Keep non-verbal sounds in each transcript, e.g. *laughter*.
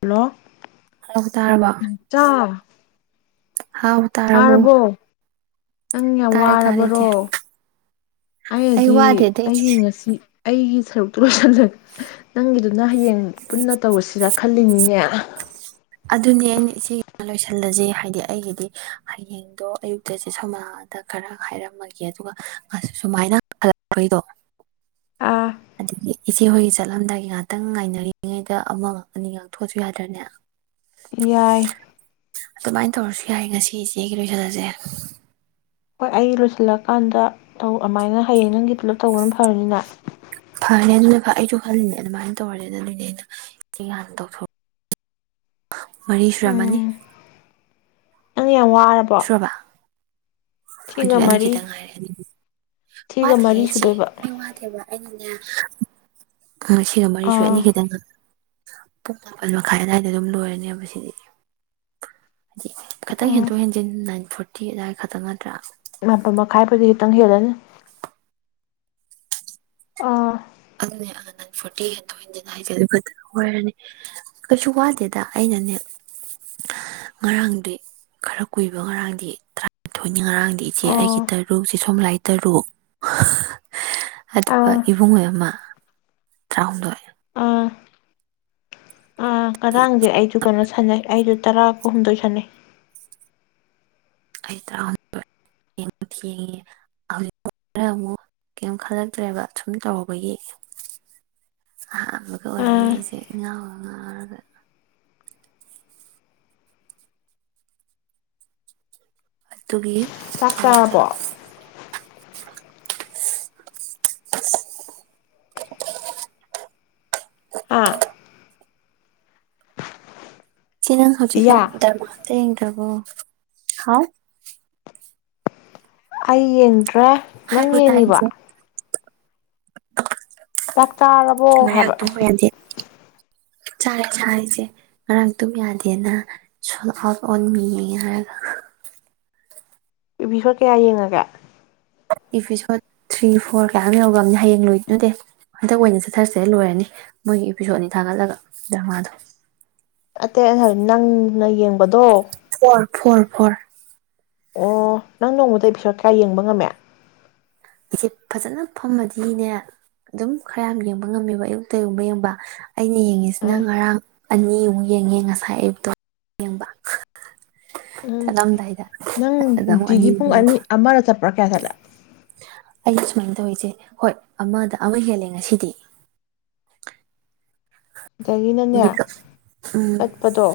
Hello hello ꯇꯥꯔꯕꯣ ꯏꯆꯥ ꯍꯥꯎ ꯇꯥꯔꯕꯣ? ꯅꯪ ꯌꯥꯝ ꯇꯥꯔꯦ ꯇꯥꯔꯦ ꯋꯥꯔꯕꯔꯣ ꯏꯆꯦ ꯑꯩ ꯑꯩꯅꯗꯤ ꯋꯥꯗꯦꯗ ꯑꯩꯒꯤ ꯏꯆꯦ ꯉꯁꯤ ꯑꯩꯒꯤ ꯁꯔꯨꯛꯇꯨꯒ ꯁꯝꯖꯟ ꯅꯪꯒꯤꯗꯨꯅ ꯍꯌꯦꯡ ꯄꯨꯟꯅ ꯇꯧꯔꯁꯤꯔ ꯈꯜꯂꯤꯅꯤꯅꯦ ꯑꯗꯨꯅꯦ ꯑꯩꯅ ꯏꯆꯦꯒꯤꯗꯣ ꯂꯣꯏꯁꯤꯜꯂꯖꯦ ꯍꯥꯏꯗꯤ ꯑꯩꯒꯤꯗꯤ ꯍꯌꯦꯡꯗꯣ ꯑꯌꯨꯛꯇꯁꯦ ꯁꯣꯃꯗ ꯈꯔ ꯍꯥꯏꯔꯝꯃꯒꯦ ꯑꯗꯨꯒ ꯁꯨꯃꯥꯏꯅ ꯍꯜꯂꯛꯄꯩꯗꯣ ꯑꯥ ꯑꯗꯒꯤ ꯏꯆꯦ ꯍꯣꯏꯒꯤ ꯆꯠꯂꯝꯗꯥꯏ ꯉꯍꯥꯛꯇꯪ ꯉꯥꯏꯅꯔꯤꯉꯩꯗ ꯑꯃ ꯑꯅꯤ *unintelligible* ꯊꯣꯛꯑꯁꯖꯨ ꯌꯥꯗ꯭ꯔꯅꯦ ꯌꯥꯏ *unintelligible* ꯂꯣꯏꯁꯜ ꯂꯖꯦ ꯍꯣꯏ ꯑꯩꯒꯤ ꯂꯣꯏꯁꯤꯜꯂꯀꯥꯟꯗ ꯑꯗꯨ ꯑꯃꯥꯏꯅ ꯍꯌꯦꯡ ꯅꯪꯒꯤ ꯄꯨꯂꯞ ꯇꯧꯕꯅ ꯐꯔꯅꯤꯅ꯫ ꯐꯔ ꯑꯗꯨꯅ ꯐ ꯑꯩꯁꯨ ꯈꯜꯂꯤꯅꯦ ꯑꯗꯨꯃꯥꯏꯅ ꯇꯧꯔꯁꯦ ꯑꯗꯨꯏꯅꯦ ꯑꯩꯅ ꯏꯆꯦꯒꯤ ꯍꯥꯟꯅ ꯇꯧꯊꯣꯛ ꯃꯔꯤ ꯁꯨꯔꯝꯃꯅꯤ ꯎꯝ ꯅꯪ ꯌꯥꯝ ꯋꯥꯔꯕꯣ ꯁꯨꯔꯕ ꯊꯤꯒ ꯑꯗꯨꯗꯤ ꯑꯅꯤ ꯃꯔꯤ ꯈꯤꯇꯪ ꯉꯥꯏꯔꯦꯅꯤ, ꯊꯤꯒ ꯋꯥꯗꯦ ꯃꯔꯤ ꯏꯆꯦ ꯁꯨꯗꯣꯏꯕ ꯑꯩ ꯋꯥꯗꯦꯕ ꯑꯩꯅꯅꯦ ꯑꯝ ꯁꯤꯒ ꯃꯔꯤ ꯁꯨꯔꯦ ꯑꯥ ꯑꯅꯤ ꯈꯤꯇꯪ ꯄꯨꯡ ꯃꯥꯄꯜ ꯃꯈꯥꯏ ꯑꯗꯨꯋꯥꯏꯗ ꯑꯗꯨꯝ ꯂꯣꯏꯔꯅꯦꯕ ꯁꯤꯗꯤ ꯈꯇꯪ ꯎꯝ ꯍꯦꯟꯗꯣꯛ - ꯍꯦꯟꯖꯤꯟ ꯅꯥꯏꯟ ꯐꯣꯔ ꯇꯤ ꯑꯗꯨꯗꯥꯏ ꯈꯛꯇꯪ ꯅꯠꯇ꯭ꯔꯥ ꯃꯥꯄꯟ ꯃꯈꯥꯏꯕꯨꯗꯤ ꯈꯤꯇꯪ ꯍꯦꯜꯂꯅꯤ ꯑꯥ *inaudible* ꯐꯣꯔꯇꯤ ꯍꯦꯟꯇꯣꯛ ꯍꯦꯟꯖꯤꯟ ꯍꯥꯏꯁꯦ ꯑꯗꯨꯒ ꯑꯣꯏꯔꯅꯤ ꯀꯩꯁꯨ ꯋꯥꯗꯦꯗ ꯑꯩꯅꯅꯦ ꯉꯔꯥꯡꯗꯤ ꯈꯔ ꯀꯨꯏꯕ ꯉꯔꯥꯡꯗꯤ ꯇꯔꯥꯅꯤꯊꯣꯏꯅꯤ ꯉꯔꯥꯡꯗꯤ ꯏꯆꯦ ꯑꯩꯒꯤ ꯑꯣ ꯇꯔꯨꯛ ꯏꯆ ꯁꯣꯝꯂꯥꯏ ꯇꯔꯨꯛ ꯑꯗꯨꯒ ꯑꯥ ꯏꯕꯨꯡꯉꯣ ꯑꯃ ꯇꯔꯥꯍꯨꯝꯗꯣꯏ ꯑ ꯉꯔꯥꯡꯗꯤ ꯑꯩꯁꯨ ꯀꯩꯅꯣ ꯁꯥꯟꯅꯩ ꯑꯩꯗꯨ ꯇꯔꯥꯒꯍꯨꯝꯗꯣꯏ ꯁꯥꯟꯅꯩ ꯑꯩ ꯇꯔꯥꯍꯨꯝꯗꯣꯏ ꯊꯦꯡ ꯊꯦꯡ ꯉꯤ ꯍꯧꯖꯤꯛ ꯑꯃꯨꯛ ꯀꯔꯤꯝ ꯈꯜꯂꯛꯇ꯭ꯔꯦꯕ ꯁꯨꯝ ꯇꯧꯔꯧꯕꯒꯤ ꯑꯍꯥꯟꯕꯒ ꯑꯣꯏꯕꯒꯤ ꯑꯥ ꯑꯩꯁꯦ ꯏ ꯉꯥꯎꯕ ꯉꯥꯎꯔꯒ ꯇꯨꯒꯤ ꯆꯥꯛ ꯆꯥꯔꯕꯣ *unintelligible* *inaudible* ꯍꯥꯥ ꯆꯦ ꯅꯪ ꯄꯤꯌꯥ ꯍꯧꯖꯤꯀꯥꯟ ꯗ꯭ꯔꯥꯥꯃꯥꯥ *inaudible* ꯍꯥꯎ ꯑꯩꯌꯦꯟ ꯇ꯭ꯔꯦ ꯅꯪ ꯍꯥꯏꯕ ꯇꯥꯏ ꯌꯦꯡꯉꯤꯕꯣ ꯏꯆꯦ ꯆꯥꯛ ꯆꯥꯔꯕꯣ ꯍꯥꯌꯕ ꯆꯥꯏ ꯆꯔꯤꯁꯦ ꯉꯔꯥꯡ ꯑꯗꯨꯝ ꯌꯥꯗꯦꯅ ꯁꯣꯜ ꯑꯥꯎꯠ ꯑꯣꯟ ꯃꯤꯌꯦ ꯍꯥꯏꯔꯒ ꯄꯕꯤꯈꯣꯏ ꯀꯌꯥ ꯌꯦꯡꯉꯒꯦ ꯏꯄꯤꯁꯣꯠ ꯊ꯭ꯔꯤ ꯐꯣꯔ ꯀꯌꯥꯝ ꯌꯧꯔꯛꯑꯕꯅꯤ ꯍꯌꯦꯡ ꯂꯣꯏꯅꯨꯗꯦ ꯍꯟꯗꯛ ꯑꯣꯏꯅ ꯆꯠꯊꯔꯁꯦ ꯂꯣꯏꯔꯅꯤ ꯃꯣꯏꯒꯤ ꯏꯄꯤꯁꯣꯠꯅꯤ ꯊꯥꯒꯠꯂꯒ ꯗ꯭ꯔꯃꯥꯗꯣ ꯑꯇꯩ ꯑꯩꯅ ꯍꯥꯏꯕ ꯅꯪꯅ ꯌꯦꯡꯕꯗꯣ ꯐꯣꯔ ꯐꯣꯔ ꯐꯣꯔ ꯑꯣ ꯅꯪ ꯅꯣꯡꯃꯗ ꯑꯦꯄꯤꯁꯣꯠ ꯀꯌꯥ ꯌꯦꯡꯕ ꯉꯝꯃꯦ ꯑꯩꯁꯦ ꯐꯖꯅ ꯐꯝꯃꯗꯤꯅꯦ ꯑꯗꯨꯝ ꯈꯔ ꯌꯥꯝ ꯌꯦꯡꯕ ꯉꯝꯃꯦꯕ ꯑꯌꯨꯛꯇ ꯌꯦꯡꯕ ꯌꯦꯡꯕ ꯑꯩꯅ ꯌꯦꯡꯉꯤꯁꯤꯅ ꯑꯥ ꯉꯔꯥꯡ ꯑꯅꯤꯃꯨꯛ ꯌꯦꯡꯉꯦ ꯉꯁꯥꯏ ꯑꯌꯨꯛꯇ ꯌꯦꯡꯕ ꯎꯝ ꯆꯂꯝꯗ ꯅꯪ ꯅꯨꯡꯇꯤꯒꯤ ꯄꯨꯡ ꯑꯅꯤ ꯑꯃꯗ ꯆꯠꯄ꯭ꯔꯥ ꯀꯌꯥ ꯆꯠꯂꯦ ꯑꯩ ꯁꯨꯃꯥꯏꯅ ꯇꯧꯔꯤꯁꯦ ꯍꯣꯏ ꯑꯃꯗ ꯑꯃ ꯍꯦꯜꯂꯦ ꯉꯁꯤꯗꯤ ꯁꯤꯗꯒꯤꯅꯅꯦ ꯃꯦꯀꯞ ꯆꯠꯄꯗꯣ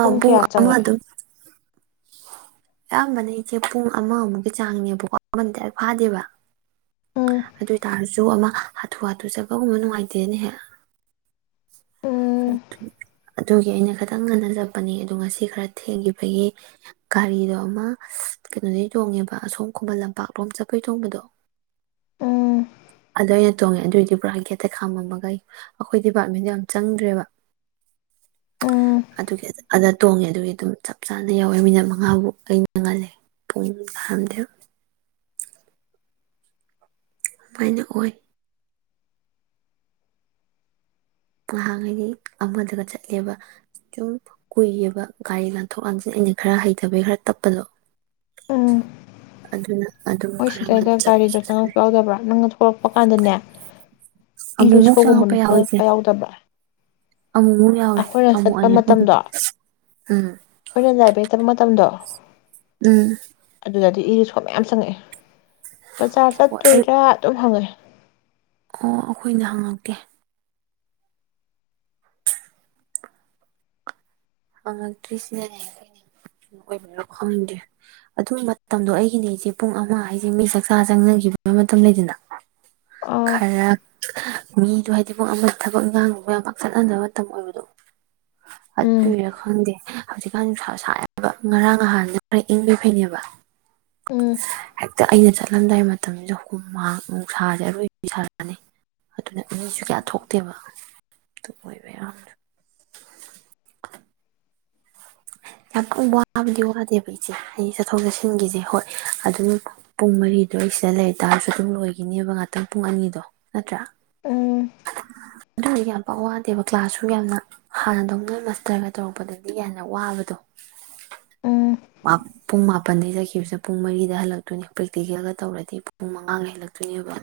ꯄꯨꯡ ꯀꯌꯥ ꯑꯃ ꯆꯪꯉꯦ ꯑꯗꯨ ꯑꯌꯥꯝꯕꯅ ꯏꯆꯦ ꯄꯨꯡ ꯑꯃꯃꯨꯛꯀꯤ ꯆꯥꯡꯅꯦꯕꯀꯣꯟꯗꯤ ꯐꯥꯗꯦꯕ ꯎꯝ ꯑꯗꯨ ꯑꯣꯏ ꯇꯔꯁꯨ ꯑꯃ ꯍꯥꯊꯨ ꯍꯥꯊꯨ ꯆꯠꯄꯒꯨꯝꯕ ꯅꯨꯡꯉꯥꯏꯇꯦꯅꯦꯍꯦꯛ ꯎꯝ ꯑꯗꯨꯒꯤ ꯑꯩꯅ ꯈꯤꯇꯪ ꯉꯟꯅ ꯆꯠꯄꯅꯦ ꯑꯗꯨꯗ ꯉꯁꯤ ꯈꯔ ꯊꯦꯡꯈꯤꯕꯒꯤ ꯒꯥꯔꯤꯗꯣ ꯑꯃ ꯀꯩꯅꯣꯗꯩ ꯇꯣꯡꯉꯦꯕ ꯑꯁꯣꯝ ꯈꯨꯕꯟ ꯂꯝꯄꯥꯛꯂꯣꯝ ꯆꯠꯄꯩ ꯆꯣꯡꯕꯗꯣ ꯎꯝ ꯑꯗ ꯑꯩꯅ ꯇꯣꯡꯉꯦ ꯑꯗꯨꯑꯣꯏꯗꯤ ꯄꯨꯕ꯭ꯔꯥ ꯒꯦꯠꯇ ꯈꯥꯝꯃꯝꯃꯒ ꯑꯩ ꯑꯩꯈꯣꯏ ꯗꯤꯄꯥꯔꯠꯃꯦꯟꯗꯣ ꯌꯥꯝ ꯆꯪꯗ꯭ꯔꯦꯕ ꯎꯝ ꯑꯗꯨꯒꯤ ꯑꯗ ꯇꯣꯡꯉꯦ ꯑꯗꯨꯒꯤ ꯑꯗꯨꯝ ꯆꯞ ꯆꯥꯅ ꯌꯥꯧꯋꯦ ꯃꯤꯅꯠ ꯃꯉꯥꯕꯨꯧ ꯑꯩꯅ ꯉꯜꯂꯦ ꯄꯨꯡ ꯊꯥꯔꯝꯗꯦ ꯑꯗꯨꯃꯥꯏꯅ ꯑꯣꯏ ꯉꯍꯥꯟ ꯍꯥꯏꯗꯤ ꯑꯃꯗꯒ ꯆꯠꯂꯦꯕ ꯁꯨꯝ ꯀꯨꯏꯌꯦꯕ ꯒꯥꯔꯤ ꯂꯥꯟꯊꯣꯛ ꯂꯥꯟꯁꯤꯟ ꯑꯩꯅ ꯈꯔ ꯍꯩꯇꯕꯩ ꯈꯔ ꯇꯞꯄꯗꯣ ꯎꯝ ꯑꯗꯨꯅ ꯑꯗꯨꯝ ꯍ ꯈꯔ ꯁꯤꯗꯩꯗ ꯉꯟꯅ ꯆꯠꯄꯁꯨ ꯒꯥꯔꯤꯗꯣ ꯆꯠꯂꯦ ꯆꯪꯉꯛꯄ ꯌꯥꯎꯗꯕ꯭ꯔꯥ ꯅꯪꯅ ꯊꯣꯛꯂꯛꯄ ꯄꯄꯀꯥꯟꯗꯅꯦ ꯏꯔꯣꯏ ꯑꯃꯨꯛꯃꯨꯛ ꯆꯪꯉꯛꯄ ꯁꯣꯒꯨꯝꯕꯅꯇ ꯌꯥꯎꯋꯦ ꯏꯆꯦ ꯌꯥꯎꯗꯕ꯭ꯔꯥ ꯑꯃꯨꯛꯃꯨꯛ ꯌꯥꯎꯏꯦ ꯑꯩꯈꯣꯏꯅ ꯑꯃꯨꯛ ꯆꯠꯄ ꯑꯅꯤ ꯃꯇꯝꯗꯣ ꯎꯝ ꯑꯩꯈꯣꯏꯅ ꯂꯥꯏꯕ꯭ꯔꯦꯔꯤ ꯆꯠꯄ ꯃꯇꯝꯗꯣ ꯎꯝ ꯑꯗꯨꯗꯗꯤ ꯏꯒꯤ ꯁꯣ ꯃꯌꯥꯝ ꯆꯪꯉꯛꯑꯦ ꯕꯖꯥꯔ ꯍꯣꯏ ꯑꯩ ꯆꯠꯇꯣꯏꯔꯥ ꯑꯗꯨꯝ ꯍꯪꯉꯦ ꯑꯣ ꯑꯩꯈꯣꯏꯅ ꯍꯪꯉꯛꯀꯦ ꯍꯪꯉꯛꯇ꯭ꯔꯤꯁꯤꯅꯅꯦ ꯈꯪꯗ꯭ꯦ ꯑꯗꯨ ꯃꯇꯝꯗꯣ ꯑꯩꯒꯤꯅꯦ ꯑꯩꯁꯦ ꯄꯨꯡ ꯑꯃ ꯍꯥꯏꯁꯦ ꯃꯤ ꯆꯥꯛꯆꯥ ꯆꯪꯅꯈꯤꯕ ꯃꯇꯝ ꯂꯩꯗꯅ ꯑꯥ ꯈꯔ ꯃꯤꯗꯣ ꯍꯥꯏꯗꯤ ꯄꯨꯡ ꯑꯃ ꯊꯕꯛ ꯉꯥꯡꯕ ꯆꯠꯍꯟꯗꯕ ꯃꯇꯝ ꯑꯣꯏꯕꯗꯣ ꯎꯝ ꯀꯨꯏꯔꯥ ꯈꯪꯗꯦ ꯍꯧꯖꯤꯛꯀꯥꯟ ꯅꯨꯡꯁ ꯁꯕ ꯉꯔꯥꯡ ꯅꯍꯥꯟꯅ ꯈꯔ ꯏꯪꯕꯣꯏ ꯐꯩꯅꯦꯕ ꯎꯝ ꯍꯛꯇ ꯑꯩꯅ ꯆꯠꯂꯝꯗꯥꯏ ꯃꯇꯝꯁꯤꯗ ꯍꯨꯝ ꯃꯥꯡ ꯑꯃꯨꯛ ꯁꯥꯁꯦ ꯑꯔꯣꯏ ꯁꯥꯔꯛꯑꯅꯤ ꯑꯗꯨꯅ ꯃꯤꯁꯨ ꯀꯌꯥ ꯊꯣꯛꯇꯦꯕ ꯑꯗꯨ ꯑꯣꯏꯕ ꯌꯥꯝ *inaudible* ꯌꯥꯝ ꯋꯥꯕꯨꯗꯤ ꯋꯥꯗꯦꯕ ꯏꯆꯦ ꯑꯩ ꯆꯠꯊꯣꯛ ꯆꯠꯁꯤꯟꯒꯤꯁꯦ ꯍꯣꯏ ꯑꯗꯨꯝ ꯄꯨꯡ ꯃꯔꯤꯗ ꯑꯩ ꯁꯤꯗ ꯂꯩꯇꯥꯥꯔꯁꯨ ꯑꯗꯨꯝ ꯂꯣꯏꯈꯤꯅꯦꯕ ꯉꯥꯛꯇꯪ ꯄꯨꯡ ꯑꯅꯤꯗꯣ ꯅꯠꯇ꯭ꯔꯥ ꯎꯝ ꯑꯗꯨꯗꯤ ꯌꯥꯝ ꯄꯋꯥꯗꯦꯕ ꯀ꯭ꯂꯥꯁꯁꯨ ꯌꯥꯝꯅ ꯍꯥꯟꯅꯗꯣ ꯅꯣꯏ ꯃꯥꯁꯇꯔꯒ ꯇꯧꯔꯛꯄꯗꯗꯤ ꯌꯥꯝꯅ ꯋꯥꯕꯗꯣ ꯎꯝ ꯃꯥꯄꯨꯡ ꯃꯥ ꯄꯟꯗꯩ ꯆꯠꯈꯤꯕꯁꯦ ꯄꯨꯡ ꯃꯔꯤꯗ ꯍꯜꯂꯛꯇꯣꯏꯅꯦ ꯄ꯭ꯔꯦꯛꯇꯤꯀꯦꯜꯒ ꯇꯧꯔꯗꯤ ꯄꯨꯡ ꯃꯉꯥꯒ ꯍꯜꯂꯛꯇꯣꯏꯅꯦꯕ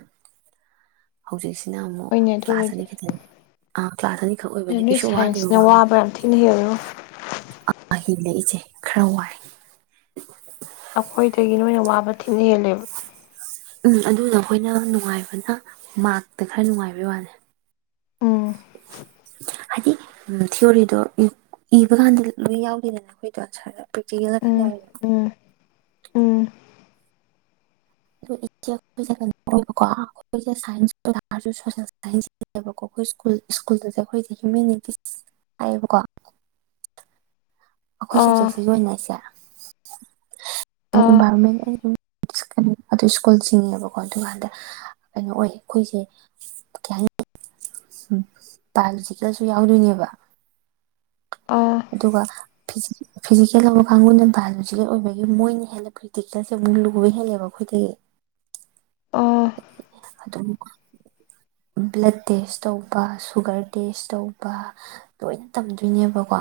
ꯍꯧꯖꯤꯛꯁꯦ ꯁꯤꯅ ꯑꯃꯨꯛ ꯍꯣꯏꯅꯦ ꯀ꯭ꯂꯥꯁ ꯑꯗꯨꯕꯨꯗꯤ ꯑꯅꯤ ꯑ ꯀ꯭ꯂꯥꯁ ꯑꯅꯤꯈꯛ ꯑꯗ ꯑꯣꯏꯕꯅꯦ ꯅꯣꯏ ꯀꯩꯁꯨ ꯋꯥꯗꯦꯕ ꯋꯥ ꯁꯥꯏꯟꯁꯅꯋꯥꯕ ꯌꯥꯝ ꯊꯤꯅ ꯍꯦꯜꯂꯦꯉꯣ ꯂꯩꯏꯁꯦ ꯈꯔ ꯋꯥꯏ ꯑꯩꯈꯣꯏꯗꯒꯤ ꯅꯣꯏꯅ ꯋꯥꯕ ꯊꯤꯅꯍꯦꯜꯂꯦꯕ ꯎꯝ ꯑꯗꯨꯅ ꯑꯩꯈꯣꯏꯅ ꯅꯨꯡꯉꯥꯏꯕꯅ ꯃꯔꯛꯇ ꯈꯔ ꯅꯨꯡꯉꯥꯏꯕꯩ ꯋꯥꯅꯤ ꯎꯝ ꯍꯥꯏꯗꯤ ꯊꯤꯑꯣꯣꯔꯤꯗꯣ ꯏꯕ ꯀꯥꯟꯗ ꯂꯣꯏ ꯌꯥꯎꯗꯦꯗꯅ ꯑꯩꯈꯣꯏꯗꯣ ꯑꯟꯁꯔꯗ ꯄ꯭ꯔꯦꯛꯇꯤꯀꯦꯜꯗ ꯈꯔ ꯎꯝ ꯌꯥꯎꯋꯤꯗꯅ ꯎꯝ ꯎꯝ ꯩꯅꯕꯀꯣ ꯑꯩꯈꯣꯏꯁꯦꯥꯏꯁꯔꯣꯕꯀꯣ ꯑꯩꯈꯣꯏ ꯁꯀꯨꯜꯦ ꯑꯩꯈꯣꯏꯁꯦ ꯍ꯭ꯌꯨꯃꯦꯟꯅꯤꯇꯤꯁ ꯍꯥꯏꯌꯦꯕꯀꯣ ꯑꯩꯈꯣꯏ ꯑꯥ ꯁꯞꯖꯦꯛꯁꯤ ꯌꯣꯟꯅꯩꯁꯦ *inaudible* ꯑꯥ ꯏꯟꯚꯥꯏꯔꯟꯃ‌ꯦꯟ ꯑꯩ ꯑꯗꯨ ꯁ꯭ꯀꯨꯜ ꯆꯤꯡꯉꯦꯕꯀꯣ ꯑꯗꯨꯀꯥꯟꯗ ꯀꯩꯅꯣ ꯑꯣꯏ ꯑꯩꯈꯣꯏꯁꯦ ꯀꯩ ꯍꯥꯏꯅꯤ ꯕꯥꯏꯑꯣꯂꯣꯖꯤꯀꯦꯜꯁꯨ ꯌꯥꯎꯗꯣꯏꯅꯦꯕ ꯑꯥ ꯑꯗꯨꯒ ꯐꯤ ꯐꯤꯖꯤꯀꯦꯜ ꯂꯧꯕ ꯀꯥꯡꯕꯨꯅ ꯕꯥꯏꯑꯣꯂꯣꯖꯤꯀꯦꯜ ꯑꯣꯏꯕꯒꯤ ꯃꯣꯏꯅ ꯍꯦꯟꯅ ꯄꯔꯛꯇꯤꯀꯦꯜꯁꯦ ꯑꯃꯨꯛ ꯂꯨꯕ ꯍꯦꯜꯂꯦꯕ ꯑꯩꯈꯣꯏꯗꯒꯤ ꯑꯥ ꯑꯗꯨꯝ ꯕ꯭ꯂꯠ ꯇꯦꯁ ꯇꯧꯕ ꯁꯨꯒꯔ ꯇꯦꯁ ꯇꯧꯕ ꯂꯣꯏꯅ ꯇꯝꯗꯣꯏꯅꯦꯕꯀꯣ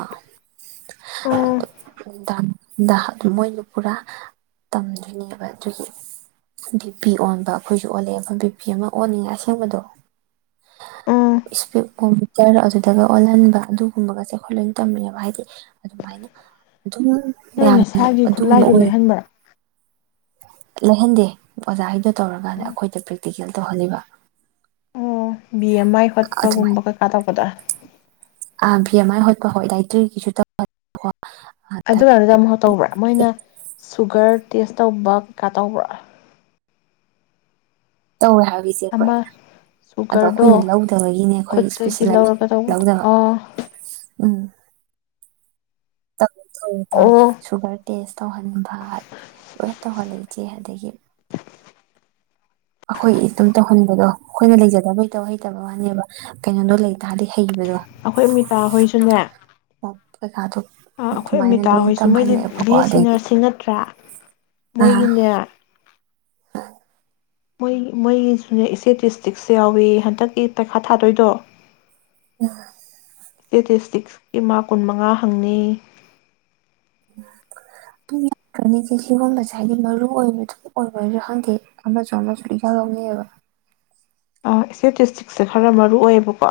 ꯎꯝ ꯑꯗ‌ꯣ ꯑꯗꯨꯝ ꯃꯣꯏꯗ‌ꯣ ꯄꯨꯔꯥ ꯇꯝꯗꯣꯏꯅꯦꯕ ꯑꯗꯨꯒꯤ ꯕꯤ ꯄꯤ ꯑꯣꯟꯕ ꯑꯩꯈꯣꯏꯁꯨ ꯑꯣꯜꯂꯛꯑꯦꯕ ꯕꯤꯄꯤ ꯑꯃ ꯑꯣꯟꯅꯤꯉꯥꯏ ꯑꯁꯦꯡꯕꯗꯣ ꯎꯝ ꯏꯁꯄꯦ ꯃꯣꯏ ꯅꯥ ꯑꯗꯨꯗꯒ ꯑꯣꯜꯍꯟꯕ ꯑꯗꯨꯒꯨꯝꯕꯒꯁꯦ ꯑꯩꯈ‌ꯣꯏ ꯂꯣꯏꯅ ꯇꯝꯃꯛꯑꯦꯕ ꯍꯥꯏꯗꯤ ꯑꯗꯨꯃꯥꯏꯅ ꯑꯗꯨꯝ ꯅꯣꯏ ꯃꯌꯥꯝꯅ ꯅꯁꯥꯒꯤ ꯑꯗꯨꯒꯨꯝꯕ ꯈꯨꯠꯂꯥꯏꯁꯨ ꯑꯣꯏ ꯂꯩꯍꯟꯕ꯭ꯔꯥ ꯂꯩꯍꯟꯗꯦ ꯑꯣꯖꯥ ꯒꯤꯗꯣ ꯇꯧꯔꯒ ꯀꯥꯟꯗ ꯎꯝ ꯑꯩꯈꯣꯏꯗ ꯄ꯭ꯔꯦꯛꯇꯤꯀꯦꯜ ꯇꯧꯍꯜꯂꯤꯕ ꯕꯤ ꯑꯦ ꯃꯥꯏ ꯍꯣꯠꯄꯒꯨꯝꯕ ꯑꯗꯨꯃꯥꯏꯅ ꯀꯩꯀꯥ ꯇꯧꯒꯗ꯭ꯔꯥ ꯑꯥ ꯚꯤ ꯑꯦꯃꯥꯏ ꯍꯣꯠꯄ ꯍꯣꯏ ꯗꯥꯏꯇ꯭ꯔꯤꯒꯤꯁꯨ ꯇ ꯑꯗꯨꯀꯥꯟꯗꯨꯗ ꯑꯃꯨꯔꯛ ꯇꯧꯕ꯭ꯔꯥ ꯃꯣꯏꯅ ꯁꯨꯒꯔ ꯇꯦꯁ ꯇꯧꯕ ꯀꯩꯀꯥ ꯇꯧꯕ꯭ꯔꯥ ꯇꯧꯋꯦ ꯍꯥꯏꯕ ꯏꯆ‌ꯦ ꯑꯩꯈꯣꯏ ꯑꯃ ꯑꯗꯣ ꯁꯨꯒꯔꯗꯣ ꯑꯩꯈꯣꯏꯅ ꯂꯧꯗꯕꯒꯤꯅꯦ ꯑꯩꯈꯣꯏ ꯈꯨꯠꯇꯒꯤ ꯂꯧꯔꯒ ꯏꯁꯄꯤꯦꯁꯦꯂꯥꯏꯁ‌ꯦꯁꯟ ꯇꯧꯕꯗꯣ ꯂꯧꯗꯕ ꯑꯥ ꯎꯝ ꯑꯣ ꯁꯨꯒꯔ ꯇꯦꯁ ꯇꯧꯍꯟꯕ ꯂꯣꯏ ꯇꯧꯍꯜꯂ‌ꯦ ꯆꯦ ꯑꯗꯒꯤ ꯑꯩꯈꯣꯏ ꯏꯇ‌ꯣꯝ ꯇꯧꯍꯟꯕꯗꯣ ꯑꯩꯈꯣꯏꯅ ꯂꯩꯖꯗꯕꯒꯤ ꯇꯧ ꯍꯩꯇꯕ ꯋꯥꯅꯦꯕ ꯀꯩꯅꯣꯗꯣ ꯂꯩ ꯇꯥꯔꯗꯤ ꯍꯩꯕꯗꯣ ꯑꯩꯈꯣꯏ ꯃꯤꯇꯥ ꯍꯣꯏꯁꯨꯅꯦ ꯄꯩꯈꯥ ꯗꯣ ꯑꯩꯈꯣꯏ ꯑꯃꯤꯇꯥ ꯍꯣꯏꯁꯨ ꯃꯣꯏꯗꯤ ꯕꯤ ꯑꯦ ꯁꯤ ꯑꯗꯒꯤ ꯅꯔꯁꯤꯡ ꯅꯠꯇ꯭ꯔꯥ ꯑꯥ ꯃꯣꯏꯒꯤꯅꯦ ꯃꯣꯏ ꯃꯣꯏꯒꯤꯁꯨꯅꯦ ꯏꯆꯗꯤꯁꯇ꯭ꯔꯤꯛꯁ ꯌꯥꯎꯋ‌ꯦꯌ‌ꯦ ꯍꯟꯗꯛꯀꯤ ꯄꯩꯈꯥ ꯊꯥꯗꯣꯏꯗꯣ ꯎ ꯏ꯭ꯁꯇꯦꯇꯤꯁꯇꯤꯛꯀꯤ ꯃꯥꯛ ꯀꯨꯟꯃꯉꯥ ꯍꯪꯅꯤꯌꯦ ꯑꯗꯨꯝ ꯌꯥꯝꯗ꯭ꯔꯝꯅꯤ ꯏꯆ‌ꯦ ꯁꯤꯐꯥꯎ ꯉꯁꯥꯏꯒꯤ ꯃꯔꯨ ꯑꯣꯏꯕ ꯑꯗꯨꯝ ꯑꯣꯏꯕꯁꯨ ꯈꯪꯗꯦ ꯑꯃꯁꯨ ꯑꯃꯁꯨ ꯏꯌꯥꯎ ꯌꯥꯎꯅꯩꯌ‌ꯦꯕ ꯑꯥ ꯏꯁꯇꯦꯇꯁꯇ꯭ꯔꯤꯛꯁꯦ ꯈꯔ ꯃꯔꯨ ꯑꯣꯏꯌꯦꯕꯀꯣ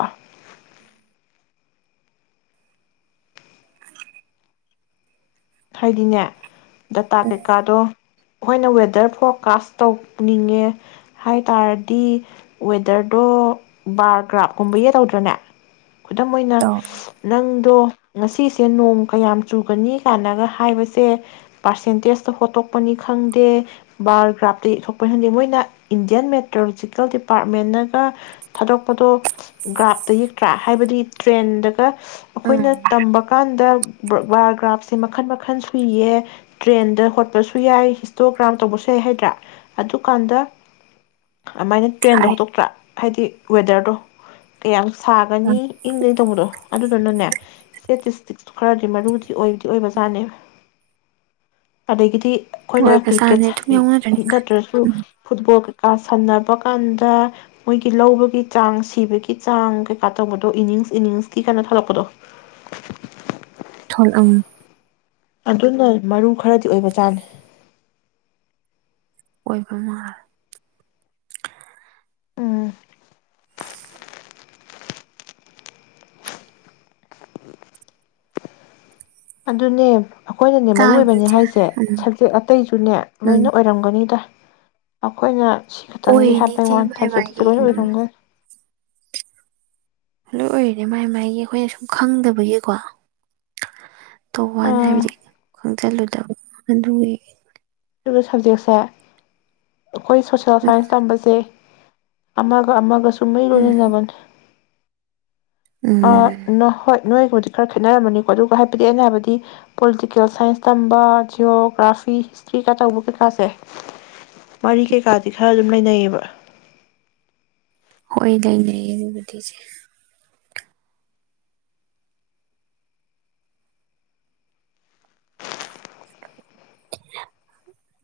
ꯍꯥꯏꯗꯤꯅꯦ ꯗꯥꯇꯥ ꯎꯝ ꯀꯩꯀꯥꯗꯣ ꯑꯩꯈꯣꯏꯅ ꯋꯦꯗꯔ ꯐꯣꯔꯀꯥꯁ ꯇꯧꯅꯤꯡꯉꯦ ꯍꯥꯏ ꯇꯥꯔꯗꯤ ꯋꯦꯗꯔꯗꯣ ꯕꯥꯔꯒ꯭ꯔꯥꯐꯀꯨꯝꯕ ꯌꯦꯛꯑ ꯇꯧꯗ꯭ꯔꯅꯦ ꯈꯨꯗꯝ ꯑꯣꯏꯅ ꯇꯧ ꯅꯪ ꯑꯗꯣ ꯉꯁꯤꯁꯦ ꯅꯣꯡ ꯀꯌꯥꯝ ꯆꯨꯒꯅꯤ ꯀꯥꯏꯅꯒ ꯍꯥꯏꯕꯁꯦ ꯄꯥꯔꯁꯦꯟꯇꯦꯖꯇ ꯍꯣꯠꯇꯣꯛꯄꯅꯤ ꯈꯪꯗꯦ ꯕꯥꯔꯒ꯭ꯔꯥꯐꯇ ꯌꯦꯛꯊꯣꯛꯄꯅꯤ ꯈꯪꯗꯦ ꯃꯣꯏꯅ ꯏꯟꯗꯤꯌꯥꯟ ꯃꯦꯇ꯭ꯔꯣꯂꯣꯖꯤꯀꯦꯜ ꯗꯤꯄꯥꯔꯠꯃꯦꯟꯅꯒ ꯊꯥꯗꯣꯔꯛꯄꯗꯣ ꯒ꯭ꯔꯥꯐꯇ ꯌꯦꯛꯇ꯭ꯔꯥ ꯍꯥꯏꯕꯗꯤ ꯇ꯭ꯔꯦꯟꯗꯒ ꯎꯝ ꯑꯩꯈꯣꯏꯅ ꯇꯝꯕ ꯀꯥꯟꯗ ꯕꯥꯔꯒ꯭ꯔꯥꯐꯁ ꯁ‌ꯦ ꯃꯈꯟ ꯃꯈꯟ ꯁꯨꯏꯌꯦ ꯇ꯭ꯔꯦꯟꯗ ꯍꯣꯠꯄꯁꯨ ꯌꯥꯏ ꯍꯤꯁꯇꯣꯒ꯭ꯔꯥꯝ ꯇꯧꯕꯁꯨ ꯌꯥꯏ ꯍꯥꯏꯗ꯭ꯔꯥ ꯑꯗꯨꯀꯥꯟꯗ ꯑꯗꯨꯃꯥꯏꯅ ꯇ꯭ꯔꯦꯟꯗ ꯍꯥꯏ ꯍꯣꯠꯇꯣꯛꯇ꯭ꯔꯥ ꯍꯥꯏꯗꯤ ꯋꯦꯗꯔꯗꯣ ꯀꯌꯥꯝ ꯁꯥꯒꯅꯤ ꯎꯝ ꯏꯪꯒꯩꯗꯧꯕꯗꯣ ꯑꯗꯨꯗꯨꯅꯅꯦ ꯏꯁꯇꯦꯇꯤꯁꯇꯤꯛꯁꯨꯨ ꯈꯔꯗꯤ ꯃꯔꯨꯗꯤ ꯑꯣꯏꯗ ꯑꯣꯏꯕꯖꯥꯅꯦꯕ ꯑꯗꯒꯤꯗꯤ ꯑꯩꯈꯣꯏꯅ ꯀ꯭ꯔꯤꯛꯀꯦꯠ ꯑꯣꯏꯕꯖꯥꯠꯅꯦ ꯑꯗꯨꯝ ꯌꯥꯎꯅꯗꯣꯏꯅꯤ ꯅꯠꯇ꯭ꯔꯁꯨ ꯐꯨꯠꯕꯣꯜ ꯀꯥ ꯁꯟꯅꯕ ꯀꯥꯟꯗ ꯃꯣꯏꯒꯤ ꯂꯧꯕꯒꯤ ꯆꯥꯡ ꯁꯤꯕꯒꯤ ꯆꯥꯡ ꯀꯩꯀꯥ ꯇꯧꯕꯗꯣ ꯏꯅꯤꯡꯁ ꯏꯅꯤꯡꯁꯀꯤ ꯀꯥꯏꯅ ꯊꯣꯂꯛꯄꯗꯣ ꯊꯣꯜ ꯑꯪ ꯑꯗꯨꯅ ꯃꯔꯨ ꯈꯔꯗꯤ ꯑꯣꯏꯕ ꯆꯥꯅꯤ ꯑꯣꯏꯕꯃ ꯎꯝ ꯑꯗꯨꯅꯦ ꯑꯩꯈꯣꯏꯅꯅꯦ ꯃꯔꯨ ꯇꯥꯕ꯭ꯔ ꯑꯣꯏꯕꯅꯦ ꯏꯆꯦ ꯍꯥꯏꯁꯦ ꯎꯝ ꯁꯕꯖꯦꯛ ꯑꯇꯩꯁꯨꯅꯦ ꯎꯝ ꯂꯣꯏꯅ ꯑꯣꯏꯔꯝꯒꯅꯤꯗ ꯑꯩꯈꯣꯏꯅ ꯁꯤ ꯈꯠꯇꯪꯒꯤ ꯑꯣꯏꯔꯤꯅꯤ ꯍꯥꯏꯕꯩ ꯏꯆꯦ ꯋꯥ ꯃꯥꯏ ꯊꯥꯖꯗꯦ ꯃꯥꯒꯤ ꯂꯣꯏ ꯎꯝ ꯑꯣꯏꯔꯝꯒꯅꯤ ꯑꯗꯨꯣꯏ ꯑꯣꯏꯔꯗꯤ ꯃꯥꯏ ꯃꯥꯏꯒꯤ ꯑꯩꯈꯣꯏꯅ ꯁꯨꯝ ꯈꯪꯗꯕꯒꯤꯀꯣ ꯇꯣꯋꯥꯅꯦ ꯑꯥ ꯍꯥꯏꯗꯤ ꯈꯪꯆꯜꯂꯨꯗꯕ ꯑꯗꯨꯒꯤ ꯁꯕꯖꯦꯛꯁꯦ ꯑꯩꯈꯣꯏ ꯁꯣꯁꯦꯜ ꯁꯥꯏꯟꯁ ꯇꯝꯕꯁꯦ ꯑꯃꯒ ꯑꯃꯒ ꯃꯩ ꯎꯝ ꯂꯣꯏꯅꯅꯕꯅꯦ ꯑ ꯎꯝ ꯅꯍꯣꯏ ꯅꯣꯏꯒꯕꯨꯗꯤ ꯈꯔ ꯈꯦꯠꯅꯔꯝꯃꯅꯤꯀꯣ ꯑꯗꯨꯒ ꯍꯥꯏꯕꯗꯤ ꯑꯩꯅ ꯍꯥꯏꯕꯗꯤ ꯄꯣꯂꯤꯇꯤꯀꯦꯜ ꯁꯥꯏꯟꯁ ꯇꯝꯕ ꯖꯤꯑꯣꯒ꯭ꯔꯥꯐꯤ ꯆꯤꯀꯥ ꯇꯧꯕ ꯀꯩꯀꯥꯁꯦ ꯋꯥꯔꯤ ꯀꯩꯀꯥꯗꯤ ꯈꯔ ꯑꯗꯨꯝ ꯂꯩꯅꯩꯌꯦꯕ ꯍꯣꯏꯗ ꯂꯩꯌꯦꯗ ꯗꯨꯕꯨꯗꯤ ꯆꯦ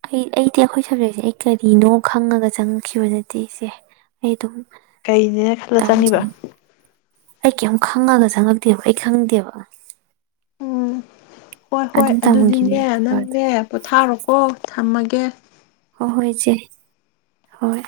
ꯑꯩ ꯑꯩꯗꯤ ꯑꯩꯈꯣꯏ ꯁꯕꯖꯦꯛꯁꯦ ꯑꯩ ꯀꯔꯤꯅꯣ ꯈꯪꯉꯒ ꯆꯪꯉꯛꯈꯤꯕ ꯅꯠꯇꯦ ꯏꯁꯦ ꯑꯩ ꯑꯗꯨꯝ ꯀꯩꯅꯦꯅ ꯈꯜꯂ ꯆꯪꯉꯤꯕ ꯑꯩ ꯀꯩꯝ ꯈꯪꯉꯒ ꯆꯪꯉꯛꯇꯦꯕ ꯑꯩ ꯈꯪꯗꯦꯕ ꯎꯝ ꯍꯣꯏ ꯍꯣꯏ ꯑꯗꯨꯝ ꯑꯗꯨꯗꯤꯅꯦ ꯇꯝꯈꯤꯕꯅꯦ ꯅꯪꯅꯦ ꯄꯣꯊꯥꯔꯣꯀꯣ ꯊꯝꯃꯒꯦ ꯀꯦ ꯍ ꯍꯣꯏꯁꯦ ꯍꯣꯏ